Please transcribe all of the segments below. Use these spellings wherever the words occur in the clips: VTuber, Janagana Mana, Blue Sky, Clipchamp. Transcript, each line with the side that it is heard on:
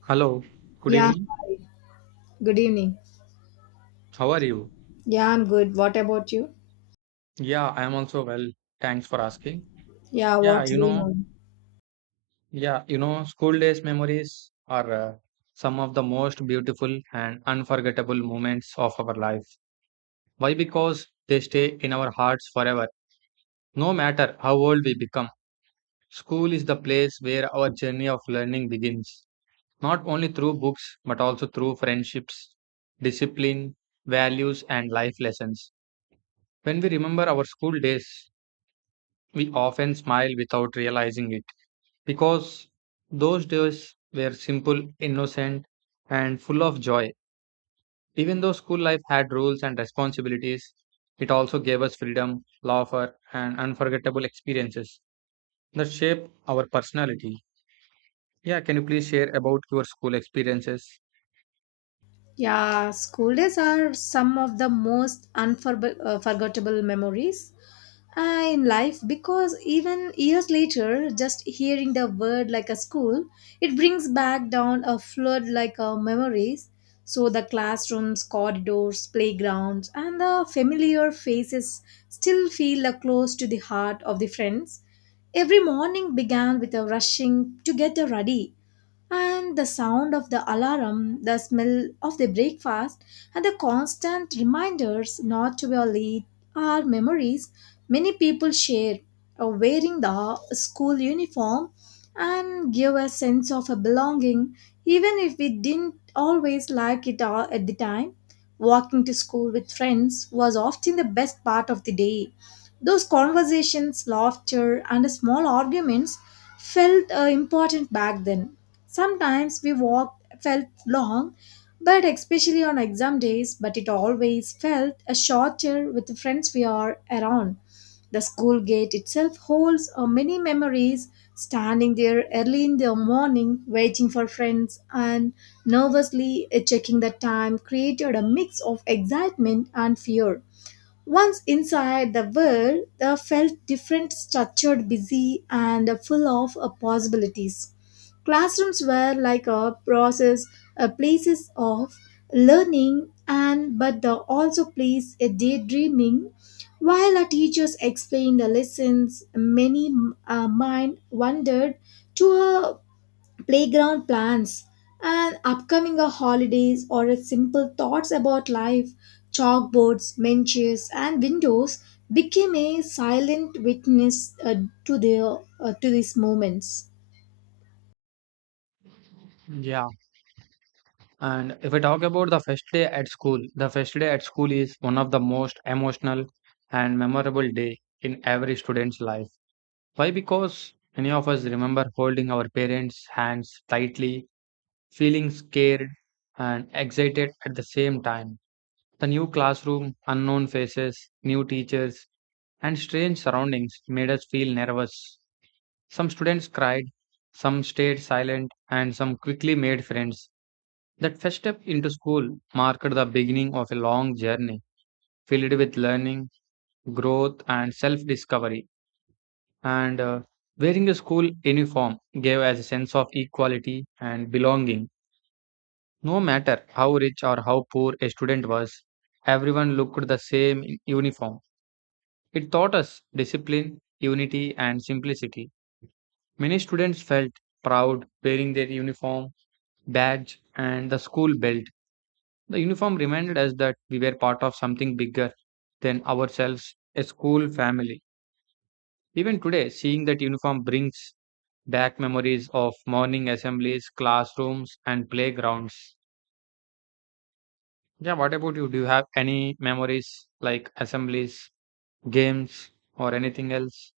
right: Hello, good
left: Yeah,
right: evening.
left: hi. Good evening.
right: How are you?
left: Yeah, I'm good. What about you?
right: Yeah, I am also well. Thanks for asking.
left: Yeah,
right: Yeah,
left: what's
right: you
left: going
right: know,
left: on?
right: school days memories are some of the most beautiful and unforgettable moments of our life. Why? Because they stay in our hearts forever, no matter how old we become. School is the place where our journey of learning begins, not only through books, but also through friendships, discipline, values, and life lessons. When we remember our school days, we often smile without realizing it because those days were simple, innocent, and full of joy. Even though school life had rules and responsibilities, it also gave us freedom, laughter, and unforgettable experiences that shape our personality. Yeah, can you please share about your school experiences?
left: Yeah, school days are some of the most unforgettable memories in life because even years later, just hearing the word like a school, it brings back down a flood like memories. So the classrooms, corridors, playgrounds, and the familiar faces still feel close to the heart of the friends. Every morning began with a rushing to get ready, and the sound of the alarm, the smell of the breakfast, and the constant reminders not to be late are memories many people share of wearing the school uniform and give a sense of a belonging, even if we didn't always like it all at the time. Walking to school with friends was often the best part of the day. Those conversations, laughter, and small arguments felt important back then. Sometimes we walked felt long, but especially on exam days, but it always felt a shorter with the friends we are around. The school gate itself holds many memories. Standing there early in the morning, waiting for friends and nervously checking the time created a mix of excitement and fear. Once inside the world, I felt different, structured, busy, and full of possibilities. Classrooms were like a process, a places of learning, and but the also place a daydreaming. While our teachers explained the lessons, many mind wandered to a playground plans and upcoming holidays or a simple thoughts about life. Chalkboards, benches, and windows became a silent witness uh, to their to these moments.
right: Yeah, and if I talk about the first day at school, the first day at school is one of the most emotional and memorable day in every student's life. Why? Because many of us remember holding our parents' hands tightly, feeling scared and excited at the same time. The new classroom, unknown faces, new teachers, and strange surroundings made us feel nervous. Some students cried, some stayed silent, and some quickly made friends. That first step into school marked the beginning of a long journey filled with learning, growth, and self discovery. And Wearing a school uniform gave us a sense of equality and belonging. No matter how rich or how poor a student was, everyone looked the same in uniform. It taught us discipline, unity, and simplicity. Many students felt proud wearing their uniform, badge, and the school belt. The uniform reminded us that we were part of something bigger than ourselves, a school family. Even today, seeing that uniform brings back memories of morning assemblies, classrooms, and playgrounds. Yeah, what about you? Do you have any memories like assemblies, games, or anything else?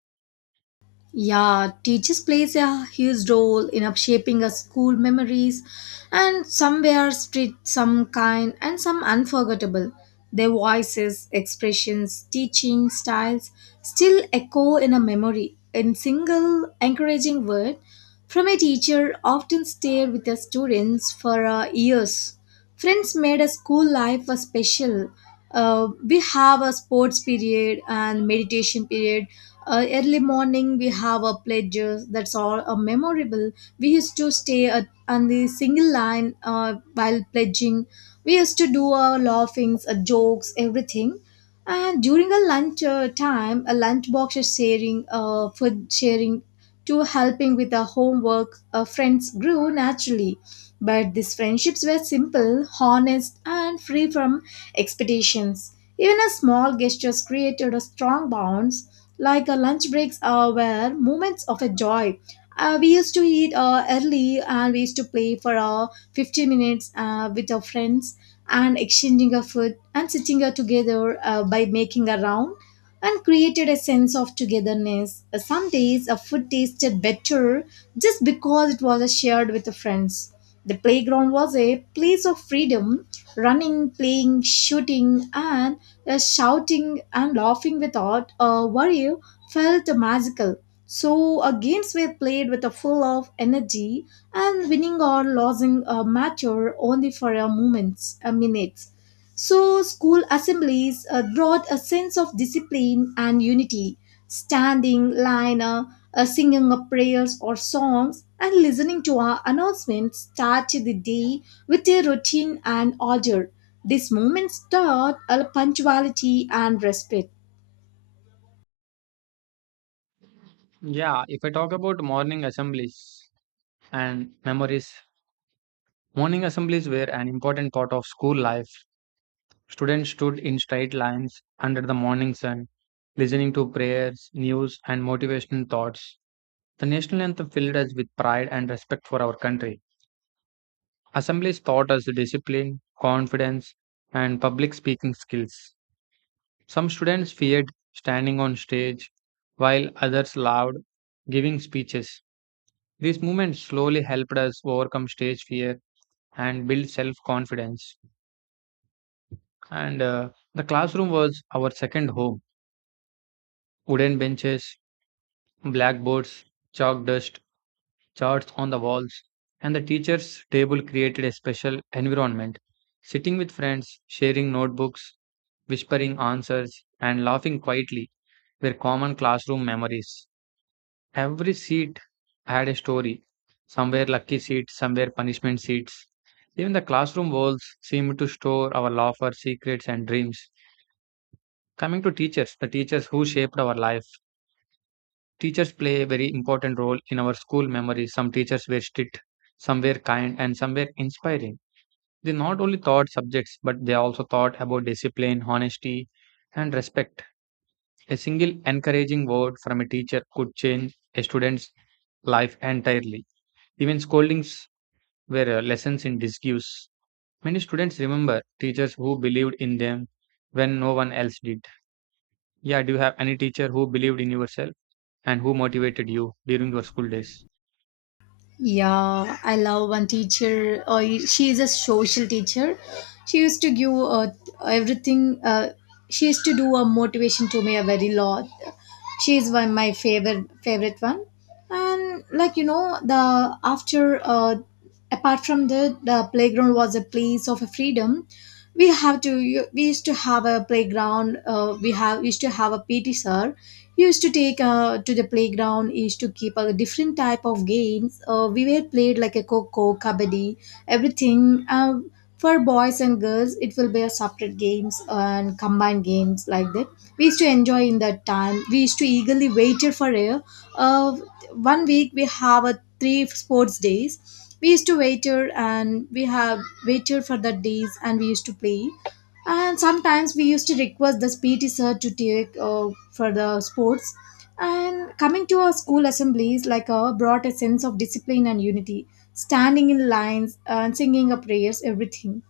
left: Yeah, teachers plays a huge role in up shaping a school memories, and some were strict, some kind, and some unforgettable. Their voices, expressions, teaching styles still echo in a memory in single encouraging word from a teacher often stayed with the students for years. Friends made a school life a special. We have a sports period and meditation period. Early morning we have a pledges. That's all a memorable. We used to stay at, on the single line while pledging. We used to do our laughings, jokes, everything. And during a lunch time, a lunch box is sharing, food sharing to helping with the homework, friends grew naturally. But these friendships were simple, honest, and free from expectations. Even a small gestures created a strong bonds, like a lunch breaks were moments of a joy. We used to eat early, and we used to play for 15 minutes with our friends, and exchanging our food and sitting together by making a round and created a sense of togetherness. Some days a food tasted better just because it was shared with the friends. The playground was a place of freedom, running, playing, shooting, and shouting and laughing without a worry felt magical. So, games were played with a full of energy, and winning or losing mattered only for a moments, a minutes. So, school assemblies brought a sense of discipline and unity, standing line, singing prayers or songs, and listening to our announcements started the day with a routine and order. This moment taught punctuality and respect.
right: Yeah, if I talk about morning assemblies and memories, morning assemblies were an important part of school life. Students stood in straight lines under the morning sun, listening to prayers, news, and motivational thoughts. The national anthem filled us with pride and respect for our country. Assemblies taught us discipline, confidence, and public speaking skills. Some students feared standing on stage, while others loved giving speeches. These movements slowly helped us overcome stage fear and build self confidence. And The classroom was our second home. Wooden benches, blackboards, chalk dust, charts on the walls, and the teacher's table created a special environment. Sitting with friends, sharing notebooks, whispering answers, and laughing quietly were common classroom memories. Every seat had a story. Some were lucky seats, some were punishment seats. Even the classroom walls seemed to store our laughter, secrets, and dreams. Coming to teachers, the teachers who shaped our life. Teachers play a very important role in our school memories. Some teachers were strict, some were kind, and some were inspiring. They not only taught subjects, but they also taught about discipline, honesty, and respect. A single encouraging word from a teacher could change a student's life entirely. Even scoldings were lessons in disguise. Many students remember teachers who believed in them when no one else did. Yeah, do you have any teacher who believed in yourself and who motivated you during your school days?
left: Yeah, I love one teacher. She is a social teacher. She used to give everything. She used to do a motivation to me a very lot. She is one my favorite one. And like the after apart from the playground was a place of freedom. We have to we used to have a playground. We used to have a PT sir used to take to the playground, used to keep a different type of games we were played like a coco kabaddi, everything for boys and girls. It will be a separate games and combined games, like that we used to enjoy. In that time we used to eagerly waited for a uh, one week we have a three sports days. We used to waiter, and we have waited for the days and we used to play, and sometimes we used to request this PT sir to take for the sports. And coming to our school assemblies, like brought a sense of discipline and unity, standing in lines and singing our prayers, everything.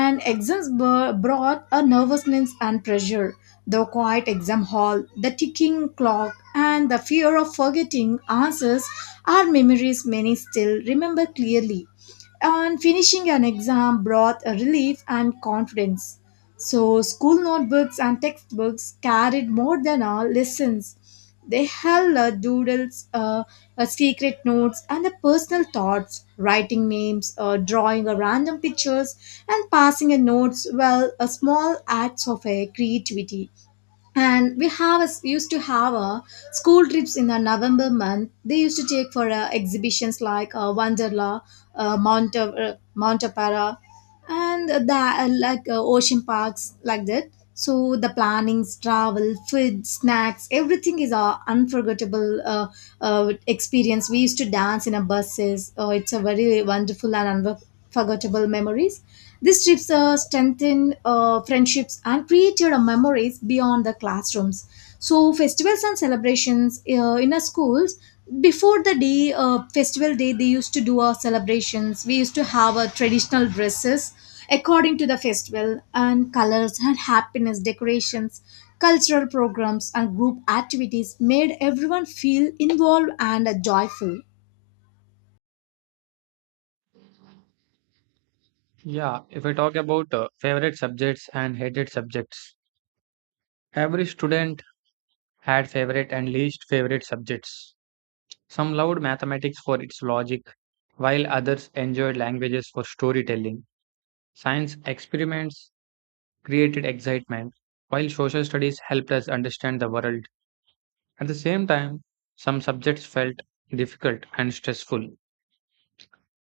left: And exams brought a nervousness and pressure. The quiet exam hall, the ticking clock, and the fear of forgetting answers are memories many still remember clearly, and finishing an exam brought a relief and confidence. So, school notebooks and textbooks carried more than our lessons. They held doodles, secret notes, and the personal thoughts, writing names, drawing a random pictures, and passing a notes. Well, a small acts of creativity. And we have a, used to have a school trips in the November month. They used to take for exhibitions like wanderla, mount Apara, and the like ocean parks, like that. So the plannings, travel, food, snacks, everything is a unforgettable experience. We used to dance in a buses. Oh, it's a very wonderful and unforgettable memories. These trips strengthen friendships and created memories beyond the classrooms. So festivals and celebrations in our schools, before the day festival day, they used to do our celebrations. We used to have our traditional dresses according to the festival, and colors and happiness, decorations, cultural programs, and group activities made everyone feel involved and joyful.
right: Yeah, if I talk about favorite subjects and hated subjects, every student had favorite and least favorite subjects. Some loved mathematics for its logic, while others enjoyed languages for storytelling. Science experiments created excitement, while social studies helped us understand the world. At the same time, some subjects felt difficult and stressful.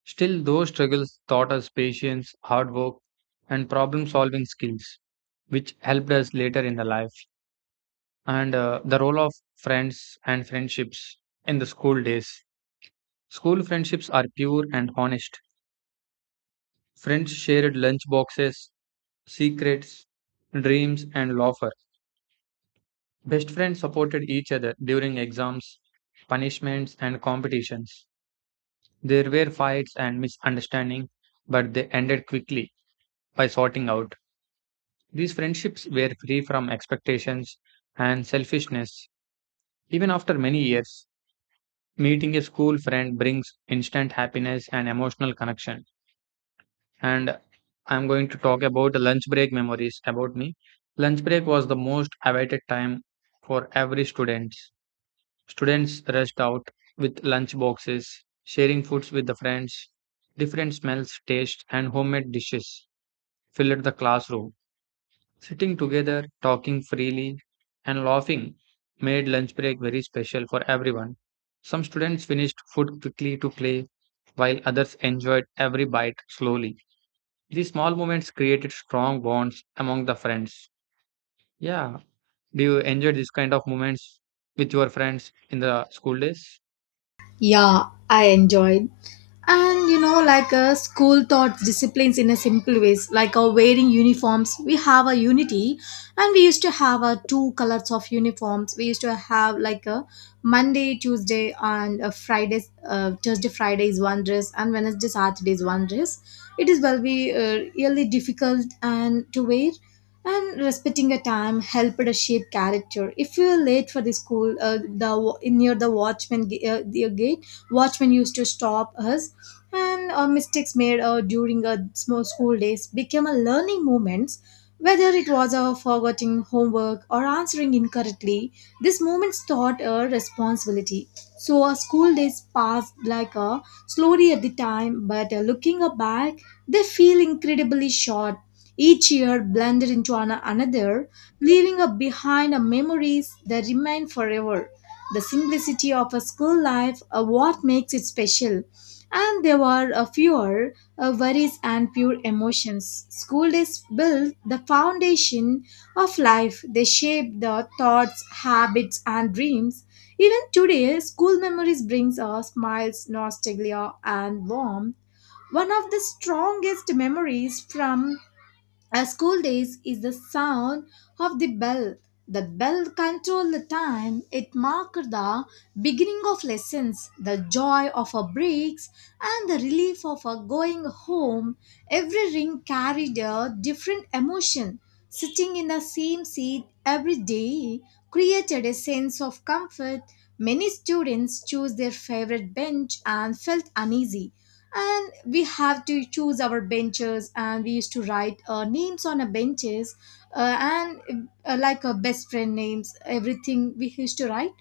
right: Still, those struggles taught us patience, hard work, and problem solving skills, which helped us later in the life. And the role of friends and friendships in the school days. School friendships are pure and honest. Friends shared lunch boxes, secrets, dreams, and laughter. Best friends supported each other during exams, punishments, and competitions. There were fights and misunderstandings, but they ended quickly by sorting out. These friendships were free from expectations and selfishness. Even after many years, meeting a school friend brings instant happiness and emotional connection. And I'm going to talk about the lunch break memories about me. Lunch break was the most awaited time for every student. Students rushed out with lunch boxes, sharing foods with the friends. Different smells, tastes, and homemade dishes filled the classroom. Sitting together, talking freely, and laughing made lunch break very special for everyone. Some students finished food quickly to play, while others enjoyed every bite slowly. These small moments created strong bonds among the friends. Yeah. Do you enjoy these kind of moments with your friends in the school days?
left: Yeah, I enjoyed. And you know, like school taught disciplines in a simple ways, like wearing uniforms we have a unity. And we used to have two colors of uniforms. We used to have like a Monday, Tuesday and a Friday, Thursday Friday is one dress and Wednesday Saturday is one dress. It is well be really difficult and to wear. And respecting a time helped to shape character. If you are late for the school, the near the watchman the gate watchman used to stop us. And mistakes made during a small school days became a learning moments, whether it was forgetting homework or answering incorrectly. These moments taught a responsibility. So our school days passed like a slowly at the time, but looking back, they feel incredibly short. Each year blended into another, leaving behind a memories that remain forever. The simplicity of a school life what makes it special, and there were a fewer worries and pure emotions. School days built the foundation of life. They shape the thoughts, habits, and dreams. Even today, school memories brings us smiles, nostalgia, and warmth. One of the strongest memories from our school days is the sound of the bell. The bell controlled the time. It marked the beginning of lessons, the joy of our breaks, and the relief of our going home. Every ring carried a different emotion. Sitting in the same seat every day created a sense of comfort. Many students chose their favorite bench and felt uneasy. And we have to choose our benches, and we used to write names on a benches, and like a best friend names, everything we used to write.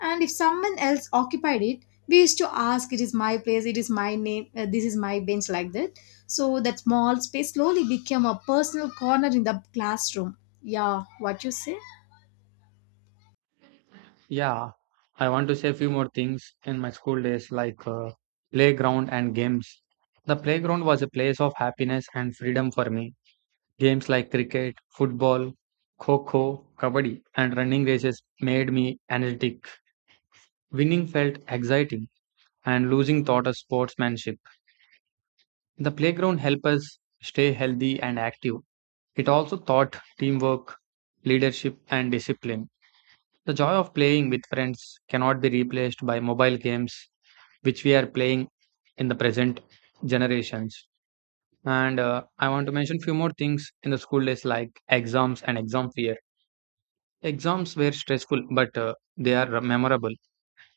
left: And if someone else occupied it, we used to ask, it is my place, it is my name, this is my bench, like that. So that small space slowly became a personal corner in the classroom. Yeah, what you say?
right: Yeah. I want to say a few more things in my school days, like playground and games. The playground was a place of happiness and freedom for me. Games like cricket, football, kho-kho, kabaddi, and running races made me energetic. Winning felt exciting, and losing taught us sportsmanship. The playground helped us stay healthy and active. It also taught teamwork, leadership, and discipline. The joy of playing with friends cannot be replaced by mobile games, which we are playing in the present generations. And I want to mention few more things in the school days like exams and exam fear. Exams were stressful, but they are memorable.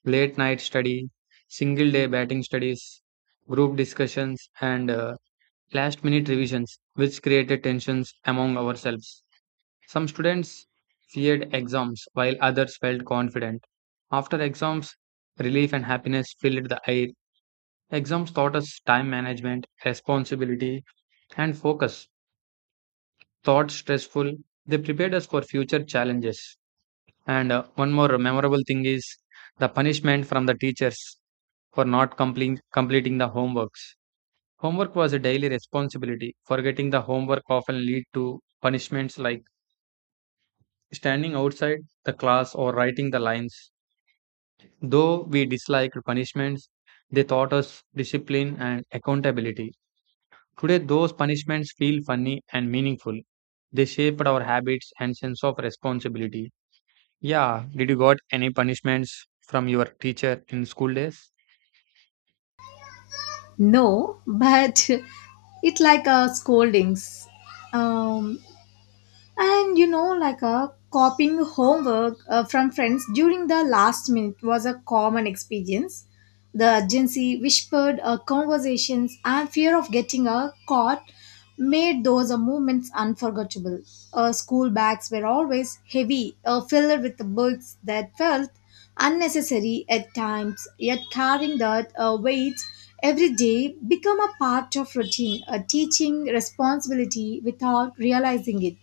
right: Late night study, single day batting studies, group discussions, and last minute revisions, which created tensions among ourselves. Some students feared exams while others felt confident. After exams, relief and happiness filled the air. Exams taught us time management, responsibility, and focus. Thought stressful, they prepared us for future challenges. And One more memorable thing is the punishment from the teachers for not complete, completing the homeworks. Homework was a daily responsibility. Forgetting the homework often lead to punishments like standing outside the class or writing the lines. Though we disliked punishments, they taught us discipline and accountability. Today, those punishments feel funny and meaningful. They shaped our habits and sense of responsibility. Yeah, did you got any punishments from your teacher in school days?
left: No, but it's like a scoldings. um And like a copying homework from friends during the last minute was a common experience. The urgency, whispered conversations, and fear of getting caught made those moments unforgettable. School bags were always heavy, filled with books that felt unnecessary at times, yet carrying that weight every day become a part of routine, a teaching responsibility without realizing it.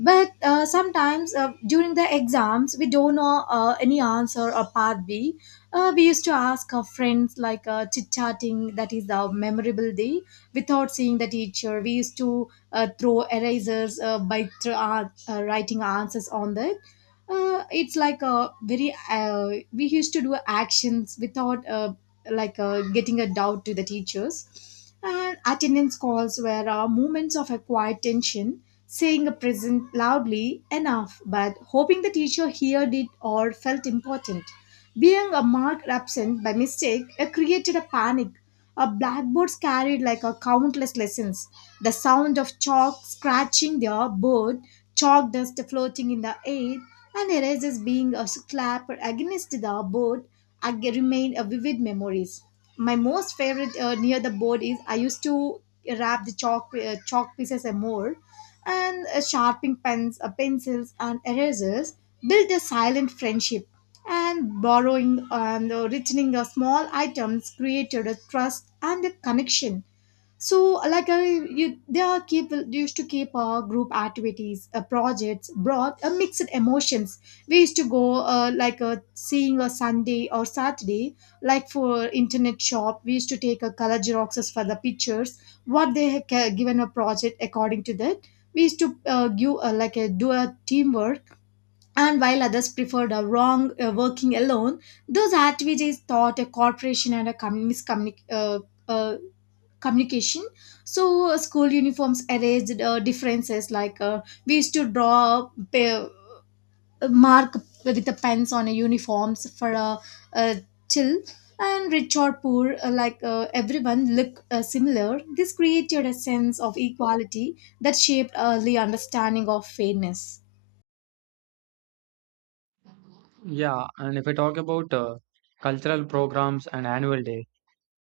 left: But sometimes during the exams we don't know any answer or path b, we used to ask our friends like chit chatting. That is the memorable day. Without seeing the teacher, we used to throw erasers writing answers on that. It's like a very, we used to do actions without like getting a doubt to the teachers. And attendance calls were moments of a quiet tension, saying a present loudly enough, but hoping the teacher heard it or felt important. Being a mark absent by mistake, it created a panic. Our blackboards carried like a countless lessons. The sound of chalk scratching their board, chalk dust floating in the air, and erasers being a slap against the board remain a vivid memories. My most favorite near the board is I used to wrap the chalk chalk pieces and more and sharpening pens, pencils, and erasers build a silent friendship. And borrowing and returning small items created a trust and a connection, so they are keep used to keep group activities projects brought mixed emotions. We used to go seeing a Sunday or Saturday, like for internet shop we used to take a color xeroxes for the pictures what they had given a project. According to that we used to give like a do a teamwork, and while others preferred a wrong working alone. Those activities taught a corporation and a uh, communication. So school uniforms erased differences, we used to mark with the pens on a uniforms for a chill, and rich or poor, everyone look similar. This created a sense of equality that shaped early understanding of fairness.
right: Yeah, and if I talk about cultural programs and annual days,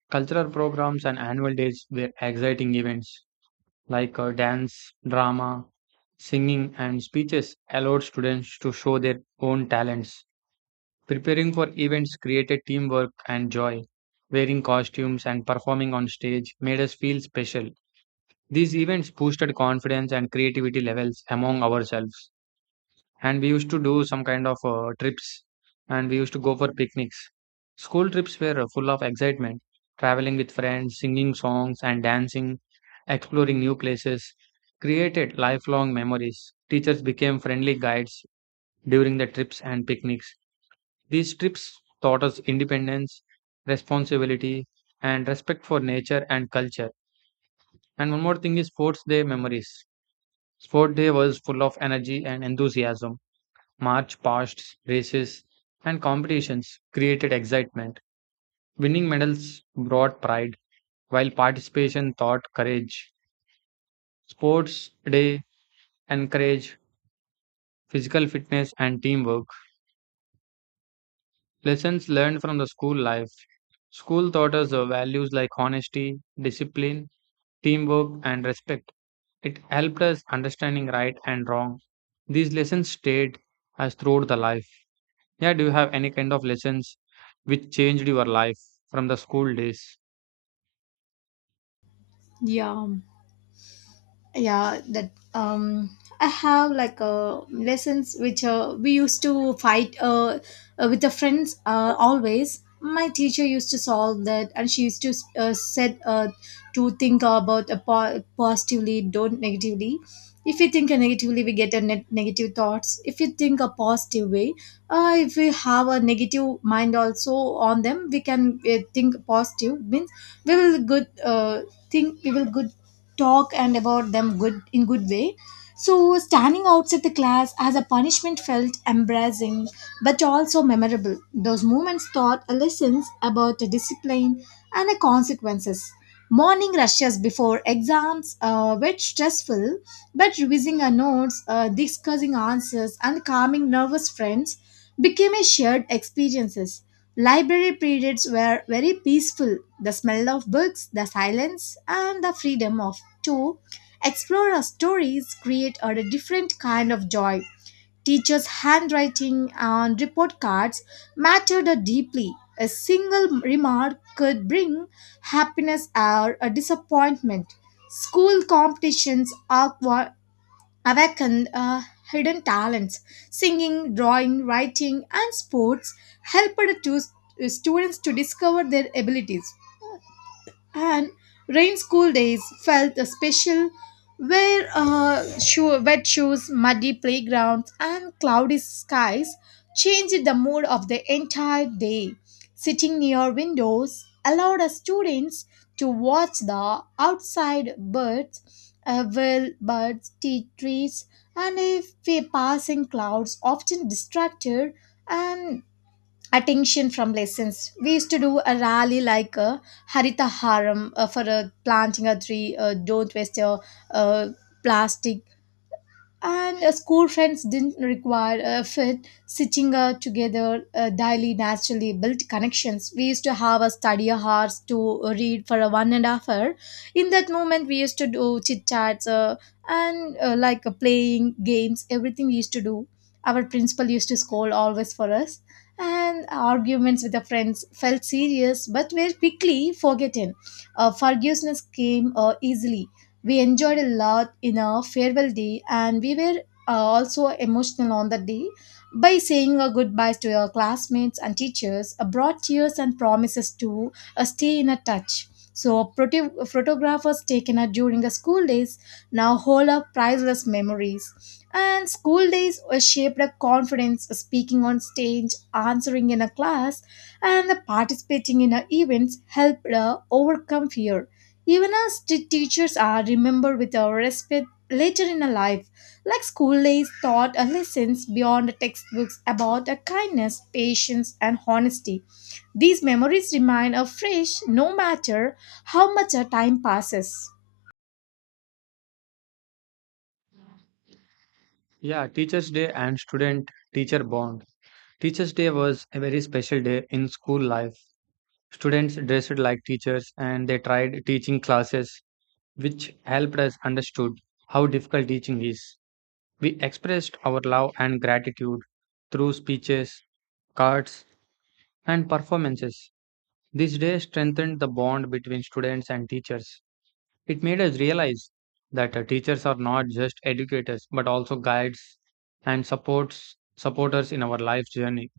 right: cultural programs and annual days were exciting events like dance, drama, singing, and speeches allowed students to show their own talents. Preparing for events created teamwork and joy. Wearing costumes and performing on stage made us feel special. These events boosted confidence and creativity levels among ourselves and we used to do some kind of trips and we used to go for picnics. School trips were full of excitement, traveling with friends, singing songs and dancing, exploring new places, created lifelong memories. Teachers became friendly guides during the trips and picnics. These trips taught us independence, responsibility, and respect for nature and culture. And one more thing is sports day memories. Sport day was full of energy and enthusiasm. March past races and competitions created excitement. Winning medals brought pride, while participation taught courage. Sports day encouraged physical fitness and teamwork. Lessons learned from the school life. School taught us the values like honesty, discipline, teamwork, and respect. It helped us understanding right and wrong. These lessons stayed as throughout the life. Yeah, do you have any kind of lessons which changed your life from the school days?
left: Yeah, yeah. That I have lessons which, we used to fight, with the friends. Always my teacher used to solve that, and she used to said to think about a positively, don't negatively. If we think negatively we get a net negative thoughts. If you think a positive way, if we have a negative mind also on them, we can think positive means we will good, think we will good talk and about them good in good way. So standing outside the class as a punishment felt embarrassing, but also memorable. Those moments taught lessons about the discipline and the consequences. Morning rushes before exams were stressful, but revising our notes, discussing answers, and calming nervous friends became a shared experiences. Library periods were very peaceful. The smell of books, the silence, and the freedom of to explore our stories create a different kind of joy. Teachers' handwriting on report cards mattered deeply. A single remark could bring happiness or a disappointment. School competitions awakened hidden talents. Singing, drawing, writing, and sports helped to, students to discover their abilities. And rain school days felt a special, where wet shoes, muddy playgrounds, and cloudy skies changed the mood of the entire day. Sitting near windows allowed us students to watch the outside birds, will birds, tea trees, and if we passing clouds often distracted and attention from lessons. We used to do a rally like a Harita Haram, for planting a tree, don't waste your uh, plastic, and school friends didn't require a fit sitting together daily. Naturally built connections. We used to have a study hours to read for a 1.5 hour. In that moment we used to do chit chats, and playing games, everything we used to do. Our principal used to scold always for us, and arguments with the friends felt serious but were quickly forgotten. Forgiveness came easily. We enjoyed a lot in our farewell day, and we were also emotional on that day. By saying our goodbyes to our classmates and teachers, brought tears and promises to stay in a touch. So, photographers taken during the school days now hold up priceless memories. And school days were shaped a confidence, speaking on stage, answering in a class, and participating in events helped overcome fear. Even as teachers are remembered with our respect later in our life, like school days taught us lessons beyond the textbooks about a kindness, patience, and honesty. These memories remain afresh no matter how much our time passes.
right: Yeah, Teachers' Day and student teacher bond. Teachers' Day was a very special day in school life. Students dressed like teachers and they tried teaching classes, which helped us understood how difficult teaching is. We expressed our love and gratitude through speeches, cards, and performances. This day strengthened the bond between students and teachers. It made us realize that teachers are not just educators but also guides and supports supporters in our life journey.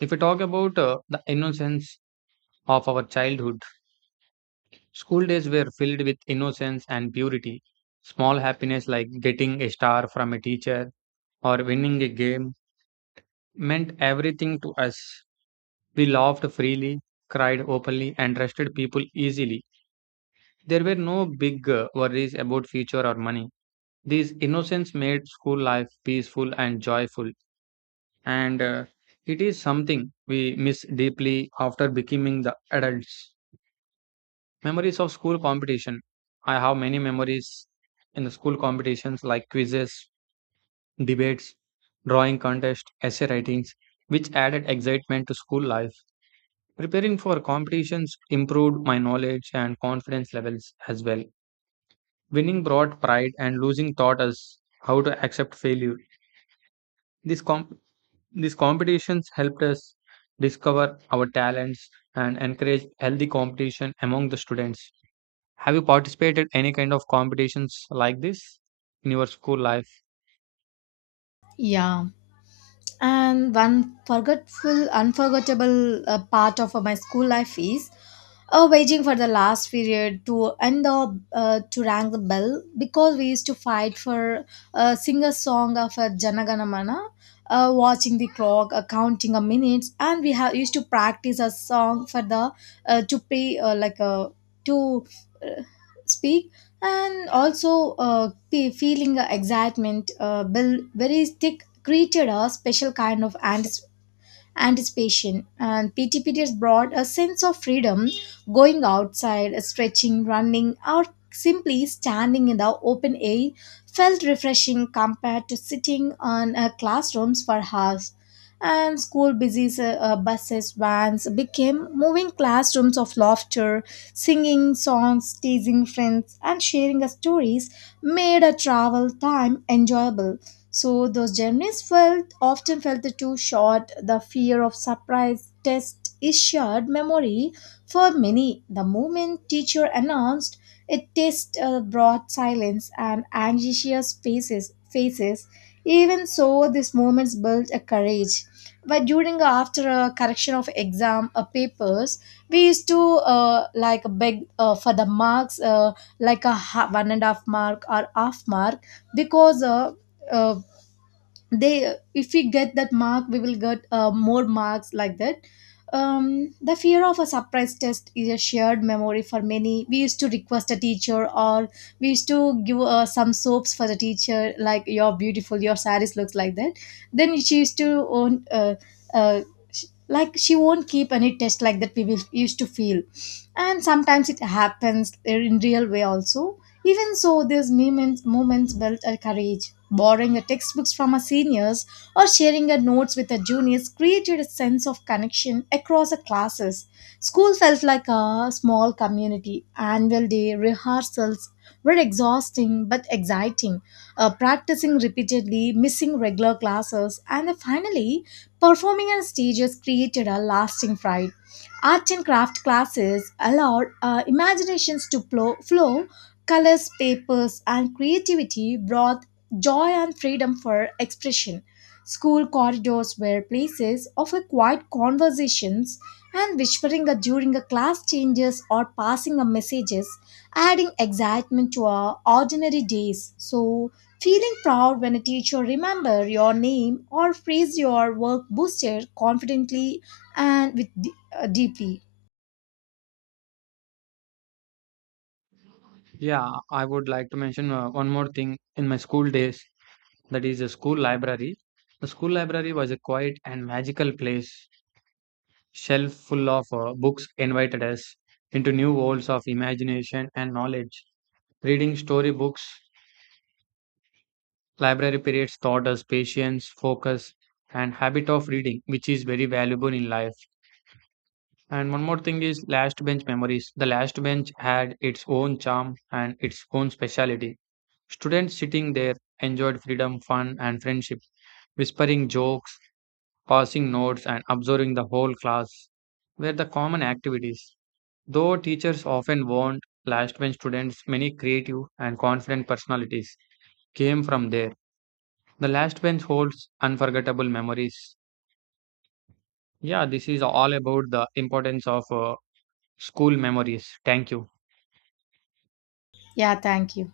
right: If we talk about the innocence of our childhood, school days were filled with innocence and purity. Small happiness like getting a star from a teacher or winning a game meant everything to us. We laughed freely, cried openly, and trusted people easily. There were no big worries about future or money. These innocence made school life peaceful and joyful, and it is something we miss deeply after becoming the adults. Memories of school competition. I have many memories in the school competitions like quizzes, debates, drawing contests, essay writings, which added excitement to school life. Preparing for competitions improved my knowledge and confidence levels as well. Winning brought pride, and losing taught us how to accept failure. This comp These competitions helped us discover our talents and encourage healthy competition among the students. Have you participated any kind of competitions like this in your school life?
left: Yeah. And one forgetful unforgettable part of my school life is waiting for the last period to end, the to rang the bell, because we used to fight for sing a song of Janagana Mana, watching the clock, counting the minutes, and we have used to practice a song for the, to pay, to uh, speak, and also feeling excitement build very thick, created a special kind of anticipation. And PT periods brought a sense of freedom, going outside, stretching, running, or simply standing in the open air felt refreshing compared to sitting on classrooms for hours. And school buses, buses, vans became moving classrooms of laughter, singing songs, teasing friends, and sharing stories, made a travel time enjoyable. So those journeys felt often felt too short. The fear of surprise test is shared memory for many. The moment teacher announced a test brought silence and anxious faces. Faces. Even so, these moments built a courage. But during after a correction of exam papers, we used to like beg for the marks, one and a half mark or half mark, because uh, they, if we get that mark we will get more marks like that. The fear of a surprise test is a shared memory for many. We used to request a teacher, or we used to give some soaps for the teacher, like you're beautiful, your saris looks like that, then she used to own, uh, like she won't keep any test like that we will- used to feel, and sometimes it happens in real way also. Even so, these moments built a courage. Borrowing a textbooks from our seniors or sharing our notes with our juniors created a sense of connection across the classes. School felt like a small community. Annual day rehearsals were exhausting but exciting. Practicing repeatedly, missing regular classes, and then finally performing on stages created a lasting pride. Art and craft classes allowed imaginations to flow, colors, papers, and creativity brought joy and freedom for expression. School corridors were places of a quiet conversations, and during a class changes or passing a messages, adding excitement to our ordinary days. So feeling proud when a teacher remember your name or praise your work boosted confidently and with deeply.
right: Yeah, I would like to mention one more thing in my school days that is a school library. The school library was a quiet and magical place. Shelf full of books invited us into new worlds of imagination and knowledge. Reading storybooks. Library periods taught us patience, focus, and habit of reading, which is very valuable in life. And one more thing is last bench memories. The last bench had its own charm and its own speciality. Students sitting there enjoyed freedom, fun, and friendship, whispering jokes, passing notes, and observing the whole class were the common activities. Though teachers often warned last bench students, many creative and confident personalities came from there. The last bench holds unforgettable memories. Yeah, this is all about the importance of school memories. Thank you.
left: Yeah, thank you.